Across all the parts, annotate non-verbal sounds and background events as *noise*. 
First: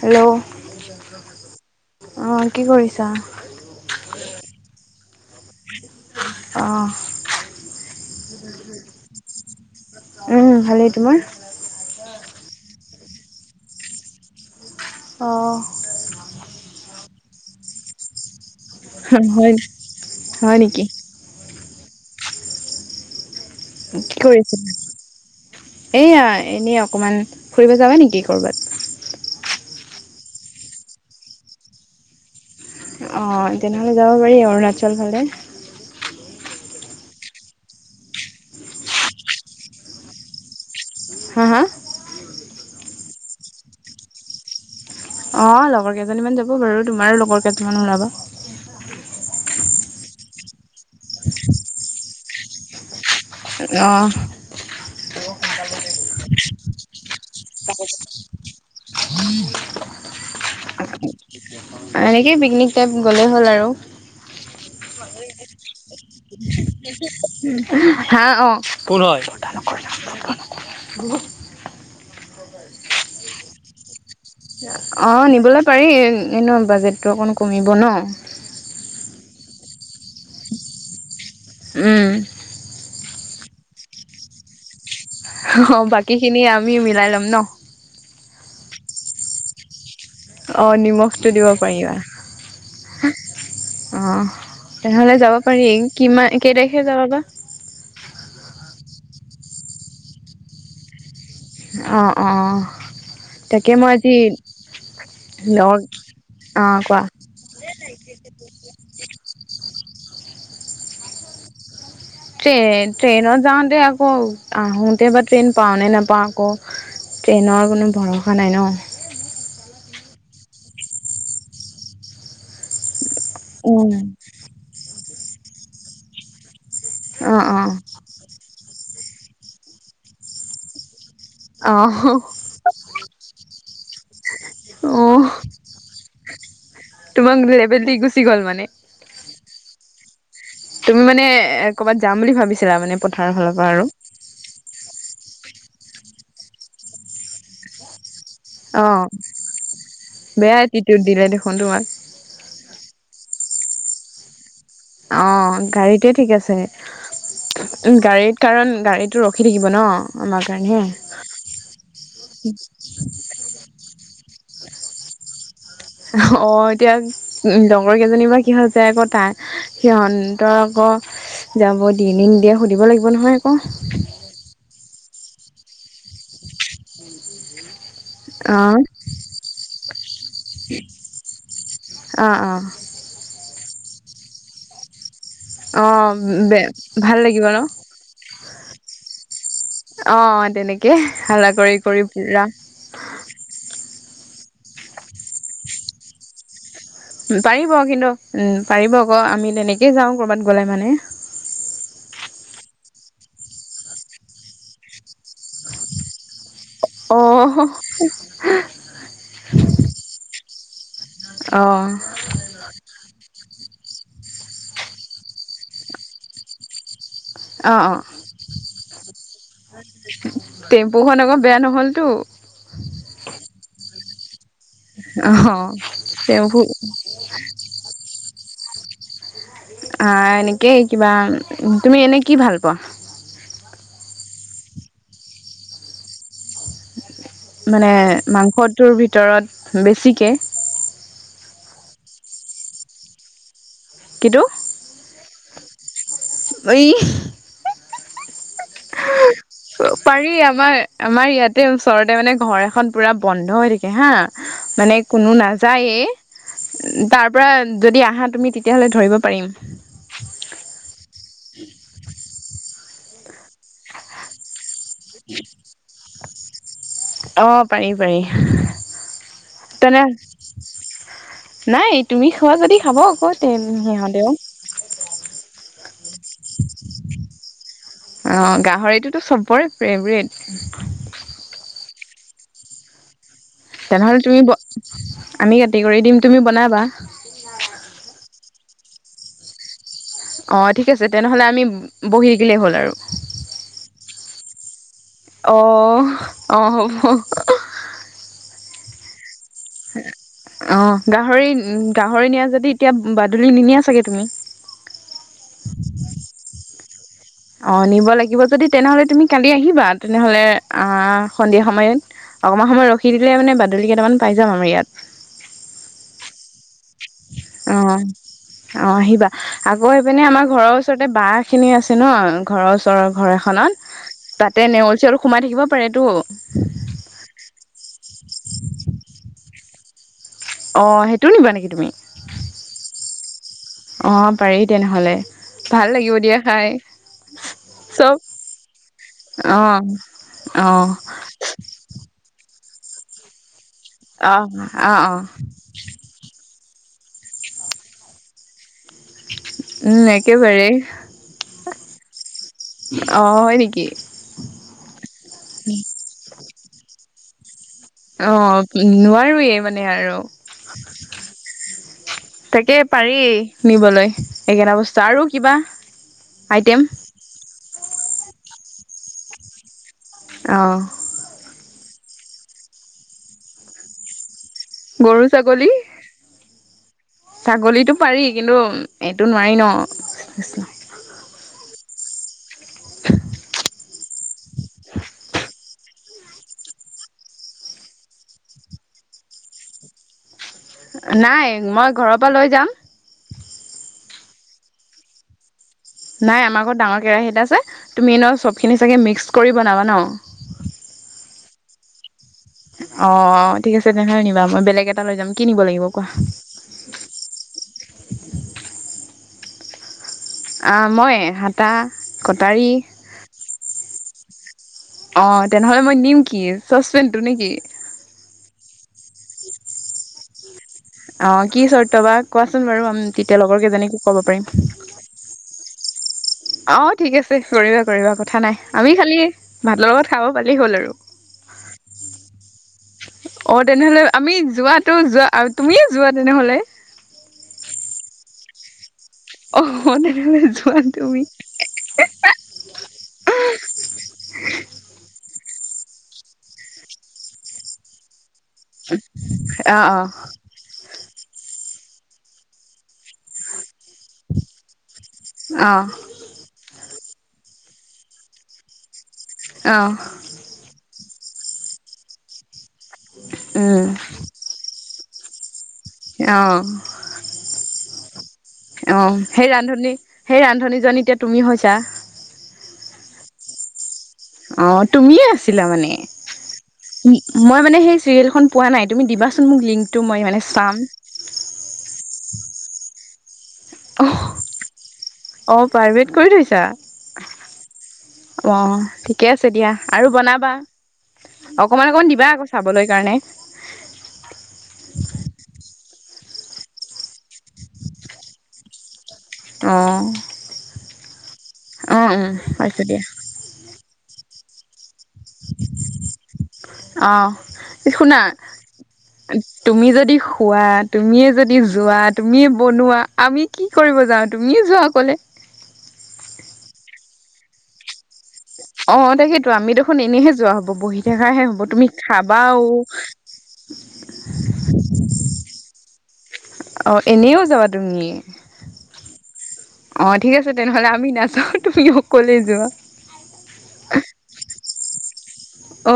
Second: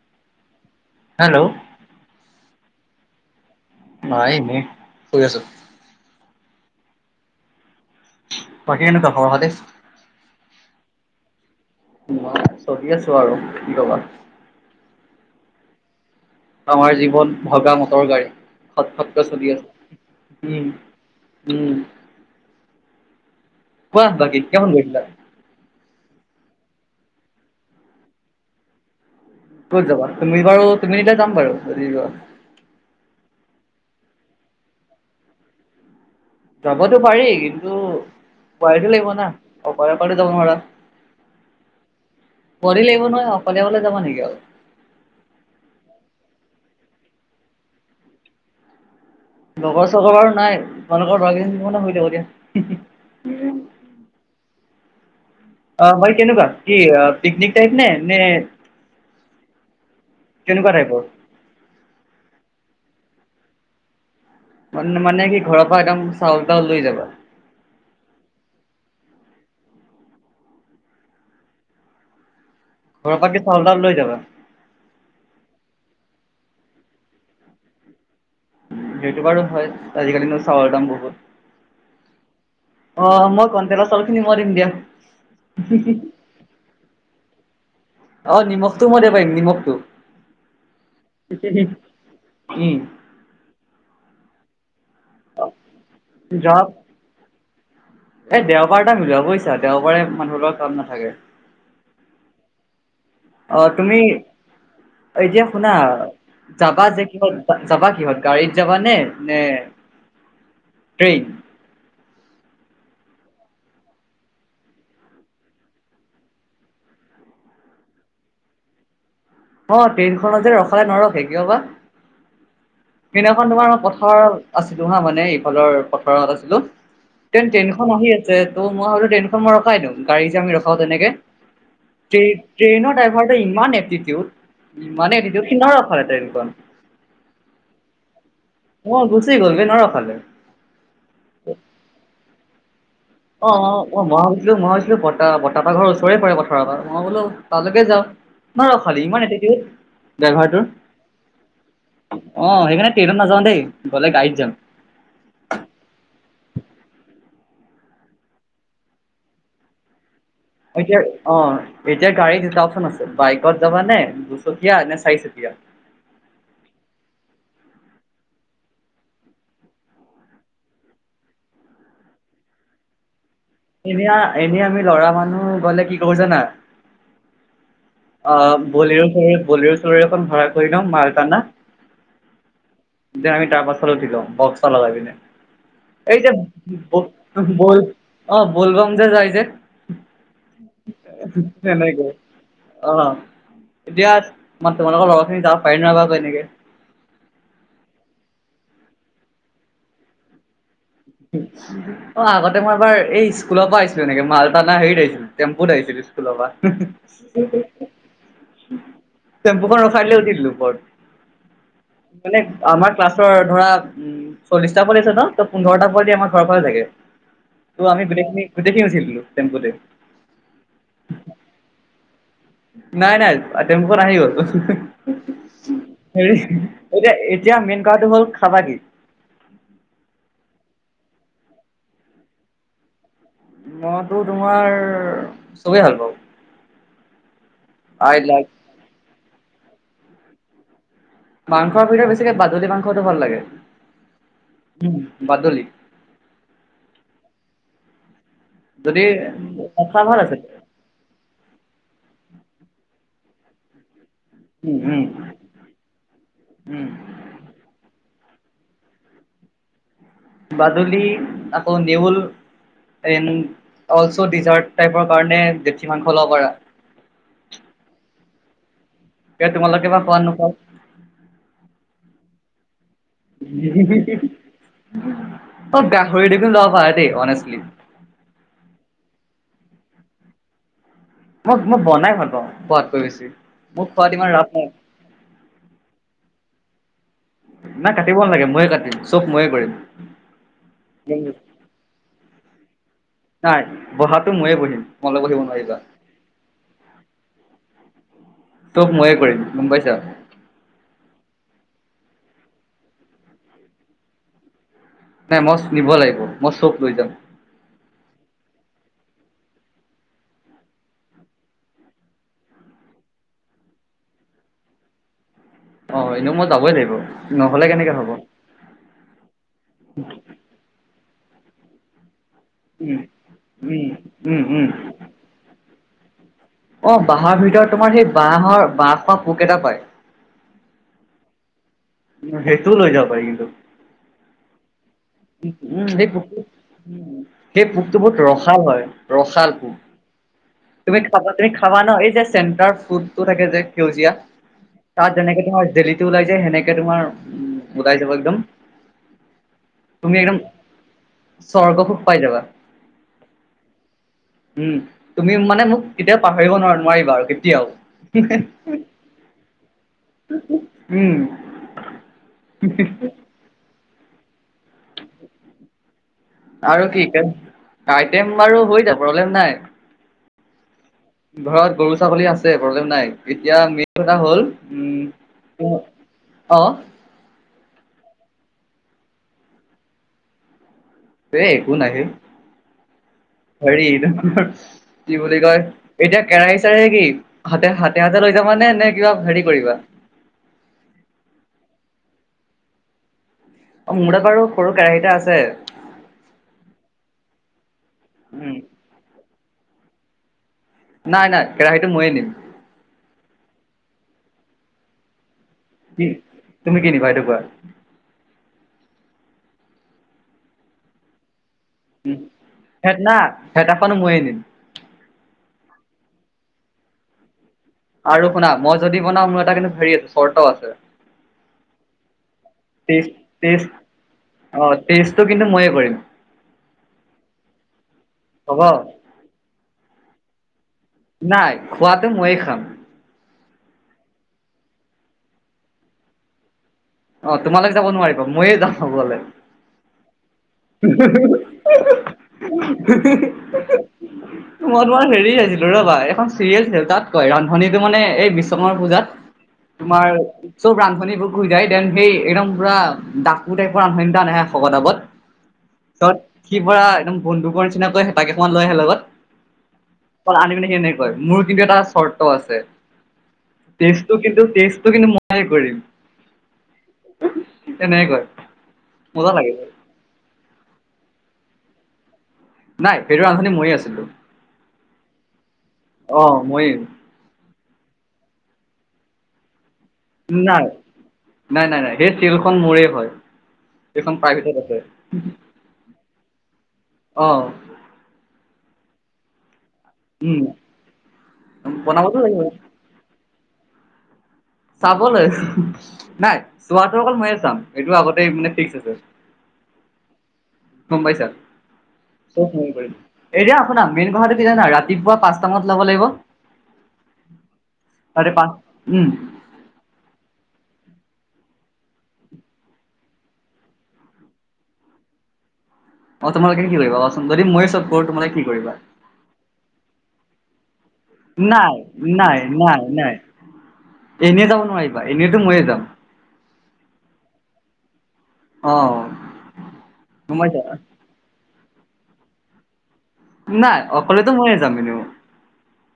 Hello. Hello অ'। কি কৰিছা? নাই এনেই, শুই আছো। অ'। বাকী কেনেকুৱা খবৰ খাতি? উম ভালেই, তোমাৰ? মই চলি আছো আৰু, কি ক'বা। অ'। আমাৰ জীৱন ভগা মটৰ গাড়ী খট খটকৈ চলি হয় আছে হয় উম নেকি উম। কোৱা কি বাকী কৰি কিমান আছিলা? গৈছিলা? এইয়া এনেই অকমান ফুৰিব যাবা নেকি ক'ৰবাত। ক'ত যাবা তুমি বাৰু তুমি নিলে যাম বাৰু যদি যোৱা। অ', তেনেহ'লে যাব পাৰি অৰুণাচল ফালে। যাবতো পাৰি কিন্তু উপায়টো লাগিব না অকলে অকলে যাব নোৱাৰা। হা হা। পৰি লাগিব হয় আৰু কলিয়াবৰলে যাবা নিকি আৰু। হ'ব বাৰু, তোমাৰো লগৰ কেইটামান ওলাবা। লগৰ চগৰ বাৰু নাই, তোমালোকৰ ল'ৰা কেইজনী থাকিব নহয়, হৈ যাব দিয়া। অহ'। অহ' মই কেনেকুৱা কি অহ, পিকনিক টাইপ নে? নে কেনেকুৱা টাইপৰ? এনেকেই পিকনিক টাইপ, গ'লেই হ'ল আৰু। মানে- মানে কি ঘৰৰ পৰা একদম চাউল-তাউল লৈ যাবা? হা অ' পুৰ হয় *unintelligible* ঘৰৰ পৰা কি চাউল - তাউল লৈ যাবা? অ' নিবলে পাৰি। এনেও বাজেটটো অকণ কমিব ন'। সেইটো বাৰু হয়। আজিকালিনো চাউলৰ দাম বহুত। উম। অ' মই কন্টেলৰ চাউলখিনি মই দিম দিয়া। অ' বাকীখিনি আমি মিলাই লম ন'। অ' নিমখটো মই দিব পাৰিম, নিমখটো। অ' নিমখটো দিব পাৰিবা, উম অ'। তেনেহ'লে যাব পাৰিং, কিমা কেই তাৰিখে যাবা বা? এ দেওবাৰটা মিলোৱা বুজিছা, দেওবাৰে মানুহ লগত কাম নাথাকে। অ' অ' অ তাকে মই তুমি আজি, এতিয়া শুনা, লগ অ যাবা কোৱা যে কিহত যাবা কিহত? গাড়ীত যাবা নে? নে ট্ৰেইন। ট্ৰেইন ট্ৰেইনত যাওঁতে আকৌ, আহোঁতে বা ট্ৰেইন পাওঁ নে নেপাওঁ আকৌ। ট্ৰেইনৰ কোনো ভৰসা নাই ন। অ', ট্ৰেইনখনযে ৰখালে নৰখে, কিয় বা? সেইদিনাখন তোমাৰ, উম পথাৰত আছিলো হা, মানে ইফালৰ পথাৰত আছিলো। অ তেন অ ট্ৰেইনখন আহি আছে ত' মই ভাবিলো টেইনখন মই ৰখাই দিও। গাড়ী যে আমি ৰখাও তেনেকে। অ ট্ৰে ট্ৰেইনৰ ড্ৰাইভাৰটো ইমান এটিটিউড। অ ইম্মানে এটিটিউড সি নৰখালে ট্ৰেইনখন। তোমাক লেভেল দি গুচি গ'ল মানে? গুছি গ'ল বে নৰখালে। তুমি মানেএ ক'বাত যাম বুলি ভাবিছিলা মানে? পথাৰৰ অ, ফালৰ পৰা অ, আৰু অ, মই ভাবিছিলো মই ভাবিছিলো প বত্তাহঁতৰ ঘৰ ওচৰতে পৰে পথাৰৰ পৰা। মই বোলো তালৈকে যাওঁ। ন অ ৰখালে, ইমান এটটিউড বেয়া ড্ৰাইভাৰটোৰ। এটিটিউড দিলে দেখোন তোমাক অ সেইকাৰণে ট্ৰেইন নাযাওঁ দেই, গ'লে গাড়ীত যাম। অ', গাড়ীতেে ঠিক আছে। উ গাড়ীত কাৰণ, গাড়ীটো ৰখি থাকিব ন। আমাৰ কাৰণেহে এতিয়া অ, এতিয়া গাড়ী দুটা অপচন আছে, বাইকত যাবা নে চকিয়া নে, চাৰি চকিয়া। অ, এতিয়া লগৰ কেইজনী বা কি হৈছে আক', তাই সিহঁনতৰ আকৌ, অ, যাব দিয়েনে নিদিয়ে সুধিব লাগিব নহয়। আকৌ এনেয়া এনে আমি ল'ৰা মানুহ গ'লে কি ক'ব জানা? অ, বলিঅ' চলেঅ' বলোঅ' চলেঅ' এখন ভৰা কৰি দিও, মাল তানা। অ অ দে আমি তাপাছত উঠি লও, বক্সতা লগাই পিনে। অ এই যে বে ভাল লাগিব ব'ব্ ন ব'ল অ ব'লব'মযে যায় যে। অ' তেনেকে, হালা কৰি কৰি তেনেকে পুৰা। অ', এতিয়া মানে তোমালোকৰ লগৰ খিনি যাব পাৰেনোৱাৰেবা তেনেকে? পাৰিব কিন্তু, উম, পাৰিব আকৌ, আমি তেনেকেই যাঁও ক'ৰবাত গ'লে মানে। অ', আগতে মই এবাৰ এই স্কুলৰ পৰা আহিছিলো, এনেকে মালতানা হেৰিত আহিছিলো, টেম্পুত আহিছিলো। স্কুলৰ পা। অ টেম্পুখন ৰখাই দিলে উঠি দিলোঁ উপৰত। অ মানে আমাৰ ক্লাছৰ ধৰা উম', চল্লিশটা পল আছে ন' ত পোন্ধৰটা পোৱদি আমাৰ ঘৰৰ পৰা যাগে। অ ত' অ আমি গোটেইখিনি-গোটেইখিনি উঠি দিলোঁ টেম্পুতে। টেম্পুখন আকৌ বেয়া নহ'লতো নাই, নাই টেম্পু খন আহি গ'ল। অ হেৰি টেম্পু এতিয়া-এতিয়া মেইন কথাটো হ'ল খাবা কি? এনেকেই কিবা, তুমি এনেই কি ভাল পোৱা? মইটো তোমাৰ চবেই ভাল পাও। মানে, মাংসটোৰ ভিতৰত বেছিকে? মাংসৰ ভিতৰত বেছিকে, বাদুলী মাংসটো ভাল লাগে। কিন্তু উম', বাদুলী। এই তনে পাৰি আমাৰ-আমাৰ ইয়াতে ওচৰতে মানে, ঘৰ এখন পুৰা বন্ধ হৈ থাকে উম, হা- মানে উম, কোনো নাযায়ে, উম, তাৰ পৰা যদি আহা তুমি তেতিয়াহ'লে ধৰিব পাৰিম। বাদুলি আকৌ, নেউল এ অলছ ডিজাৰ্ট টাইপৰ কাৰণে জেঠী মাংস ল'ব পাৰ। অ', পাৰি, পাৰি। এ তোমালোকে বা তেনে, খোৱা নোখোৱা? নাই তুমি খোৱা যদি খাব আকৌ, তে সিহঁতেও। অ', গাহৰি দেখোন ল'ব পাৰা দেই অনেষ্টলি। অ', গাহৰিটোতো সবৰে ফেভৰেট। মই মই বনাই ভাল পাওঁ, খোৱাতকৈ বেছি। মোক খোৱাত তেনেহ'লে ইমান তুমি, ৰাপ নাই আমি কাতি-কৰি দিম তুমি বনাবা। নাই কাটিব নালাগে। ময়ে কাটিম, চব ময়ে কৰিম। অ' ঠিক আছে, তেনেহ'লে আমি বহি থাকিলেই হ'ল আৰু। নাই বহাটো ময়ে বহিম। তোমালোক বহিব নোৱাৰিবা। আহ', আহ'। তোক ময়ে কৰিম। গম পাইছা অ' গাহৰি উ গাহৰি নিয়া যদি এতিয়া, বাদুলি নিনিয়া চাগে তুমি? নাই মই নিব লাগিব। মই চখ লৈ যাম। অ' নিব লাগিব যদি, তেনেহলে তুমি কালি আহিবা তেনেহলে অ', সন্ধিয়া সময়ত অকণমান সময় ৰখি দিলে মানে, বাদুলি কেইটামান পাই যাম আমি ইয়াত। অ', এনে মই যাবই লাগম অ', অ', আহিবা। আকৌ আহি পিনে আমাৰ ঘৰৰ ওচৰতে বহ খিনি আছে ন' উম। ঘৰৰওৰৰ ঘৰ উম এখনত উম উম তাতে নেওলছি- আৰু সোমাই থাকিব পাৰেতো। অ', বাঁহৰ ভিতৰত তোমাৰ সেই, বহৰ বাঁহ বা পোক এটা পায়। অ', সেইটো নিবা নেকি? তুমি? সেইটোও লৈ যাব পাৰি কিন্তু। অ', পাৰি তেনেহলে। ভাল উম', সেই লাগিব পোকটো দিয়া খাই উ সেই পোকটো বহুত চব ৰসাল হয়। ৰসাল পো অ', অ', তুমি খাবা, তুমি খাবা ন' এই যে, চেণ্টাৰ ফুডটো থাকে যে সেউজীয়া, অ', অ', তাত অ'। যেনেকে তোমাৰ দেলহিিতটো ওলাই যায় সেনেকে তোমাৰ উ ওলাই যাব একদম। উম', তুমি একদম একেবাৰে। স্বৰ্গ খুব পাইবা। অ, হয় নেকি? উম', তুমি মানে মোক কেতিয়াও পাহৰিব ন নোৱাৰিবা আৰু। এতিয়াও। অ নোৱাৰোৱেই মানে আৰু, উম তাকে পাৰি নিবলৈ এইকেটা বস্তু আৰু কিবা। আইটেম আৰু কি কেম আইটেম বাৰু হৈ যাব প্ৰব্লেম নাই। অহ। ঘৰত গৰু ছাগলী আছে প্ৰব্লেম নাই, এতিয়া মেইন কথা হ'ল। গৰু-ছাগলী। অহ। ছাগলীটো পাৰি কিন্তু এইটো নোৱাৰি ন। এ একো নাইহে। *inaudible* *unintelligible* কি বুলি কয়, এতিয়া কেৰাহী চাৰে কি হাতে হাতে হাতে লৈ যাবা নে নে কিবা হেৰি কৰিবা। নাই মই ঘৰৰ পৰা লৈ যাম। অ' মোৰ তাত বাৰু সৰু কেৰাহি এটা আছে। নাই আমাৰ ঘৰত ডাঙৰ কেৰাহী এটা আছে, তুমি ন উম চবখিনি চাগে মিক্স কৰি বনাবা ন। নাই, নাই কেৰাহীটো ময়ে নিম। অ ঠিক আছে তেনেহয় নিবা। মই বেলেগ এটা লৈ যাম। কি নিব লাগিব কোৱা? কি তুমি কি নিবা সেইটো কোৱা অ' মই। হাতা উম, কটাৰী হেইয়াত না হেতা খন ও মই এ নিম। অ তেনেহ'লে মই নিম কি চচপেন টো নেকি? আৰু শুনা, মই যদি বনাওঁ মোৰ এটা কিন্তু হেৰি আছে, চৰ্ত আছে। অ' কি চৰ্ত বা? কোৱাচোন বাৰু। আম টেষ্ট তেতিয়া লগৰ টেষ্ট কেইজনীকো কব পাৰিম। অ টেষ্টটো কিন্তু ময়ে কৰিম অ' ঠিক আছে। কৰিবা - কৰিবা, কথা হ'ব নাই। আমি খালি ভাতৰ লগত খাব পালি হ'ল আৰু। নাই খোৱাটো মই খাম। অ' তেনেহলে আমি যোৱাটো যোৱা- অ'- তুমিয়ে যোৱা তেনেহ'লে। অ তোমালোক যাব নোৱাৰিব ময়ে যাওঁ খাবলে। অ' তেনেহলে যোৱা তুমি। মই তোমাৰ হেৰি চাইছিলোঁ ৰবা। এখন চিৰিয়েল আছিল, তাত কয় ৰান্ধনীটো মানে এই বিছ কৰ্মা পূজাত অ অ তোমাৰ চব ৰান্ধনীবোৰ যায় দেন সেই একদম পুৰা ডাকু টাইপৰ ৰান্ধনী এটা আহে শকত আৱত অ ত কি পৰা একদম বন্ধুকৰ নিচিনাকৈ হেতা কেইখনমান লৈ আহে লগত। অ কল আনিকেনে সেনেকে কয়, মোৰ কিন্তু এটা চৰ্ত আছে। উম টেষ্টটো কিন্তু- টেষ্টটো কিন্তু ময়ে কৰিম। অ'। তেনেকে কয় অ' মজা সেই লাগে ৰান্ধনী সেই ৰান্ধনীজন এতিয়া তুমি হৈছা। নাই, সেইটো ৰান্ধনী মইয়ে আছিলোঁ। অ তুমিয়ে আছিলা মানে মইয়ে ম মই মানে সেই চিৰিয়েলখন পোৱা নাই তুমি দিবাচোন মোক লিংক নাই, নাই - নাই - নাই। সেই ছিৰিয়েলখন মোৰেই হয়। এইখন অ প্ৰাইভেটত আছে। পাৰ্ভেট কৰি থৈছা অ'। অ'। ঠিকে আছে দিয়া, আৰু উম বনাবা। অকমান - অকমান বনাবতো দিবা লাগিব আকৌ চাবলৈ কাৰণে। চাবলৈ নাই চোৱাটো অকল ময়ে চাম এইটো আগতে মানে ফিক্স আছে। অ গম পাইছা? উম চব *unintelligible* পাইছো কৰিম। দিয়া এতিয়া শুনা মেইন কথাটো কি জানা ৰাতিপুৱা পাচটা মানত ওলাব লাগিব। অ'। শুনা, তাতে পাঁচ উম তুমি যদি খোৱাত তুমিয়ে যদি যোৱা, তুমিয়ে বনোৱা, আমি কি কৰিব যাওঁ? তুমিয়ে যোৱা অকলে। মই তোমাল কিা য মই চব কৰো, তোম কি কৰিবা অ', তাকেইেতো, আমি দেখোন এনেহে যোৱা হব, বহি থকাাহে হব। নাই তুমি নাই খাবাও নাই নাই এনেই যাব নোৱাৰিবা, এনেইতো মই যাম। অ' এনেইও যাবা তুমি অ অ', ঠিক গম আছে পাইছা তেনেহলে, আমি নাযাওঁ তুমি অকলে যোৱা। নাই অকলেতো মই যাম এনে। অ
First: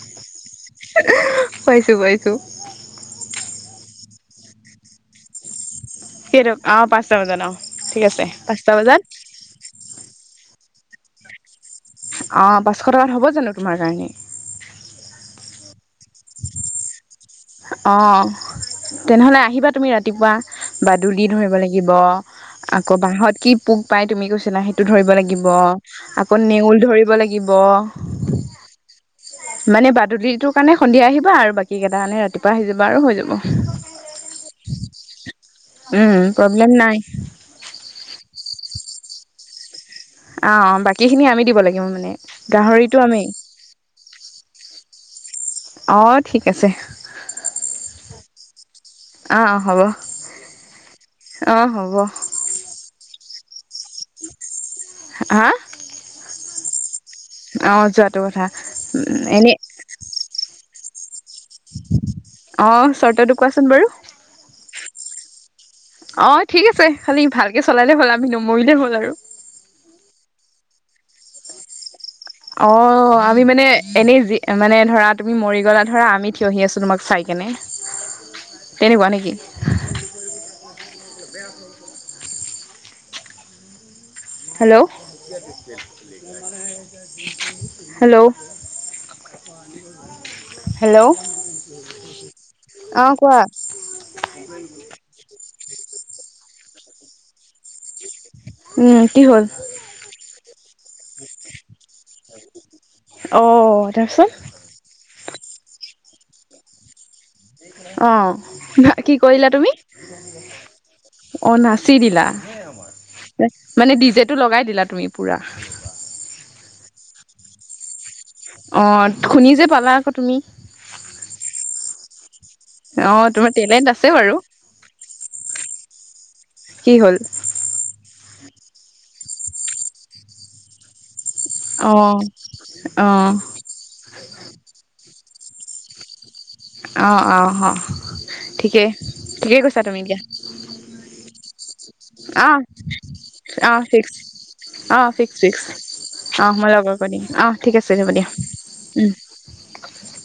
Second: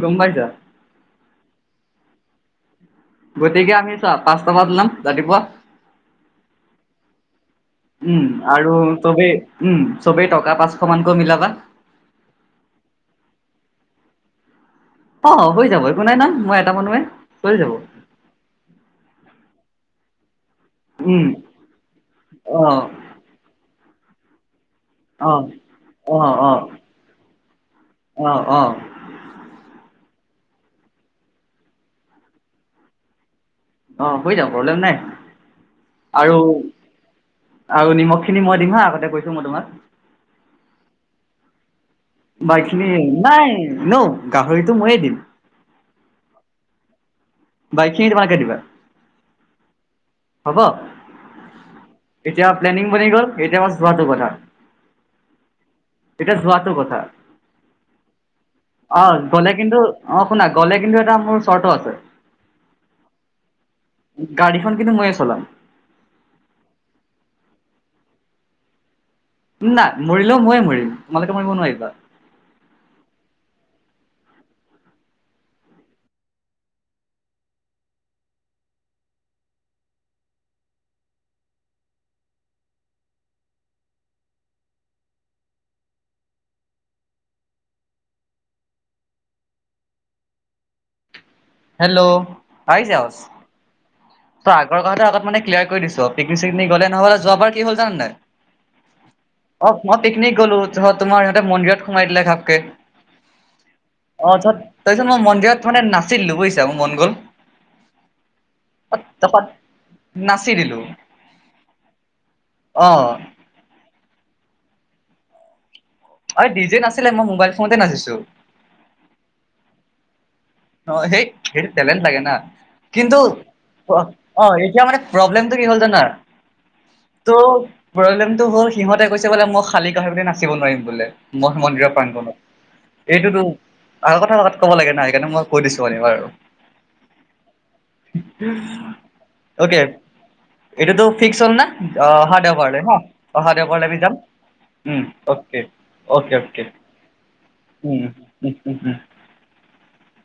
গম পাইছা? পাইছো, পাইছো। গতিকে, আমি চোৱা পাঁচটা মানত ওলাম, ৰাতিপুৱা কেইটকা অ পাঁচটা বজাত অ ঠিক আছে উম, আৰু পাঁচটা বজাত চবেই উম', চবেই টকা পাচ স মান ক মিলাবা। অ', পাঁচশ টকাত হ'ব জানো তোমাৰ কাৰণে? অ', হৈ যাব একো নাই, নাই মই এটা মানুহে। হৈ যাব। অ', তেনেহ'লে আহিবা তুমি ৰাতিপুৱা। উম, বাদুলি ধৰিব লাগিব, অ', আকৌ বাহত কি পোক পাই, তুমি কৈছিলা স টো ধৰিব অ', লাগিব, অ', আকৌ অ', নেউল ধৰিব লাগিব। অ', অ', মানে বাদুলিটোৰ কাৰণে সন্ধিয়া আহিবা, আৰু বাকী কেইটাৰ কাৰানে ৰাতিপুৱা আহি যাবা আৰু হৈ যাব। অ', হৈ যাব প্ৰব্লেম নাই উম আৰু প্ৰব্লেম নাই আৰু নিমখ খিনি মই দিম হা, আগতে কৈছো মই তোমাক। অ', অ' বাকীখিনি আমি দিব লাগিব মানে বাকখিনি গাহৰিটো আমি নাই, ন' গাহৰিটো ময়ে দিম। অ', ঠিক আছে। বাই খিনি ত মালে কে দিবা অ অ হ'ব হ'ব, অ হ'ব এতিয়া প্লেনিং গল, এতিয়া বাছ যোৱাটো কথা। হা'? এতিয়া যোৱাটো কথা। অ যোৱাটো কথা অ', গ'লে এনেই কিন্তু- অ' শুনা গ'লে কিন্তু এটা মোৰ চৰ্ত আছে। অ', চৰ্তটো কোৱাচোন বাৰু। গাড়ীখন কিন্তু ময়ে চলাম। অ', ঠিক আছে। খালি ভালকে চলালে হ'ল। আমি নমৰিলে হ'ল আৰু। নাই মৰিলেও ময়ে মৰিম। তোমালোকে মৰিব নোৱাৰিবা। অ', আমি মানে, এনেই যি মানে ধৰা, তুমি মৰি গলা ধৰা, আমি থিয়হি আছো তোমাক চাই কেনে। তেনেকুৱা নেকি? হেল্ল'। Hello hello. হেল্ল' আহি কোৱা *unintelligible* আগৰ কথা আগত ম কৰি দিছ পিকনিক-চিকনিক গলে নহ'লে, যোৱ বাৰ কি হল জানে নাই? উম', কি? হ'ল অ', মই পিকনিক গলো ত তোমাৰ। ইিহঁতে মন্দিৰত সোমাই দিলে ঘাপকে। অ', ত তাৰপিত মই মন্দিৰত মানে নাছিলো বুজিছা, মোৰ মন গ'ল। অ', ভ কি তাৰপা কৰিলা তুমি? নাচি দিলো অ', নাচি দিলা। অ মানে ডিজে লগাই দিলা তুমি পুৰা। অ', ডিজে নাছিলে। মই মোবাইল ফোনতে নাচিছো। অ', শুনি যে পালা আকৌ তুমি। অ', সেই সেইটো টেলেণ্ট লাগে না। অ কিন্তু তোমাৰ টেলেণ্ট অ', আছে বাৰু অ', এতিয়া মানে প্ৰব্লেমটো কি হল জানা কি হল? ত' প্ৰব্লেমটো হ'ল হিহঁতে কৈছে বোলে মই খালী *unintelligible* নাচিব নোৱাৰিম বোলে। মঠ অ মন্দিৰৰ প্ৰাংগণত, অ এইটোতো আৰু কথা তাত ক'ব লাগে নাই সেইটো মই কৈ দিছো মানে হয় আৰু অ অ অ ঠিকে ঠিকেই কৈছা অকে তুমি এতিয়া এইটোতো ফিক্স হ'ল না অ অহা দেওবাৰলৈ ন অহা অ দেওবাৰলৈ আমি ফিক্স যাম অ উম ফিক্সি অকে ফিক্স অকে অ অকে মই লগৰ কৈ দিম অ ঠিক আছে উম হব দিয়া উম উম উম উ *unintelligible*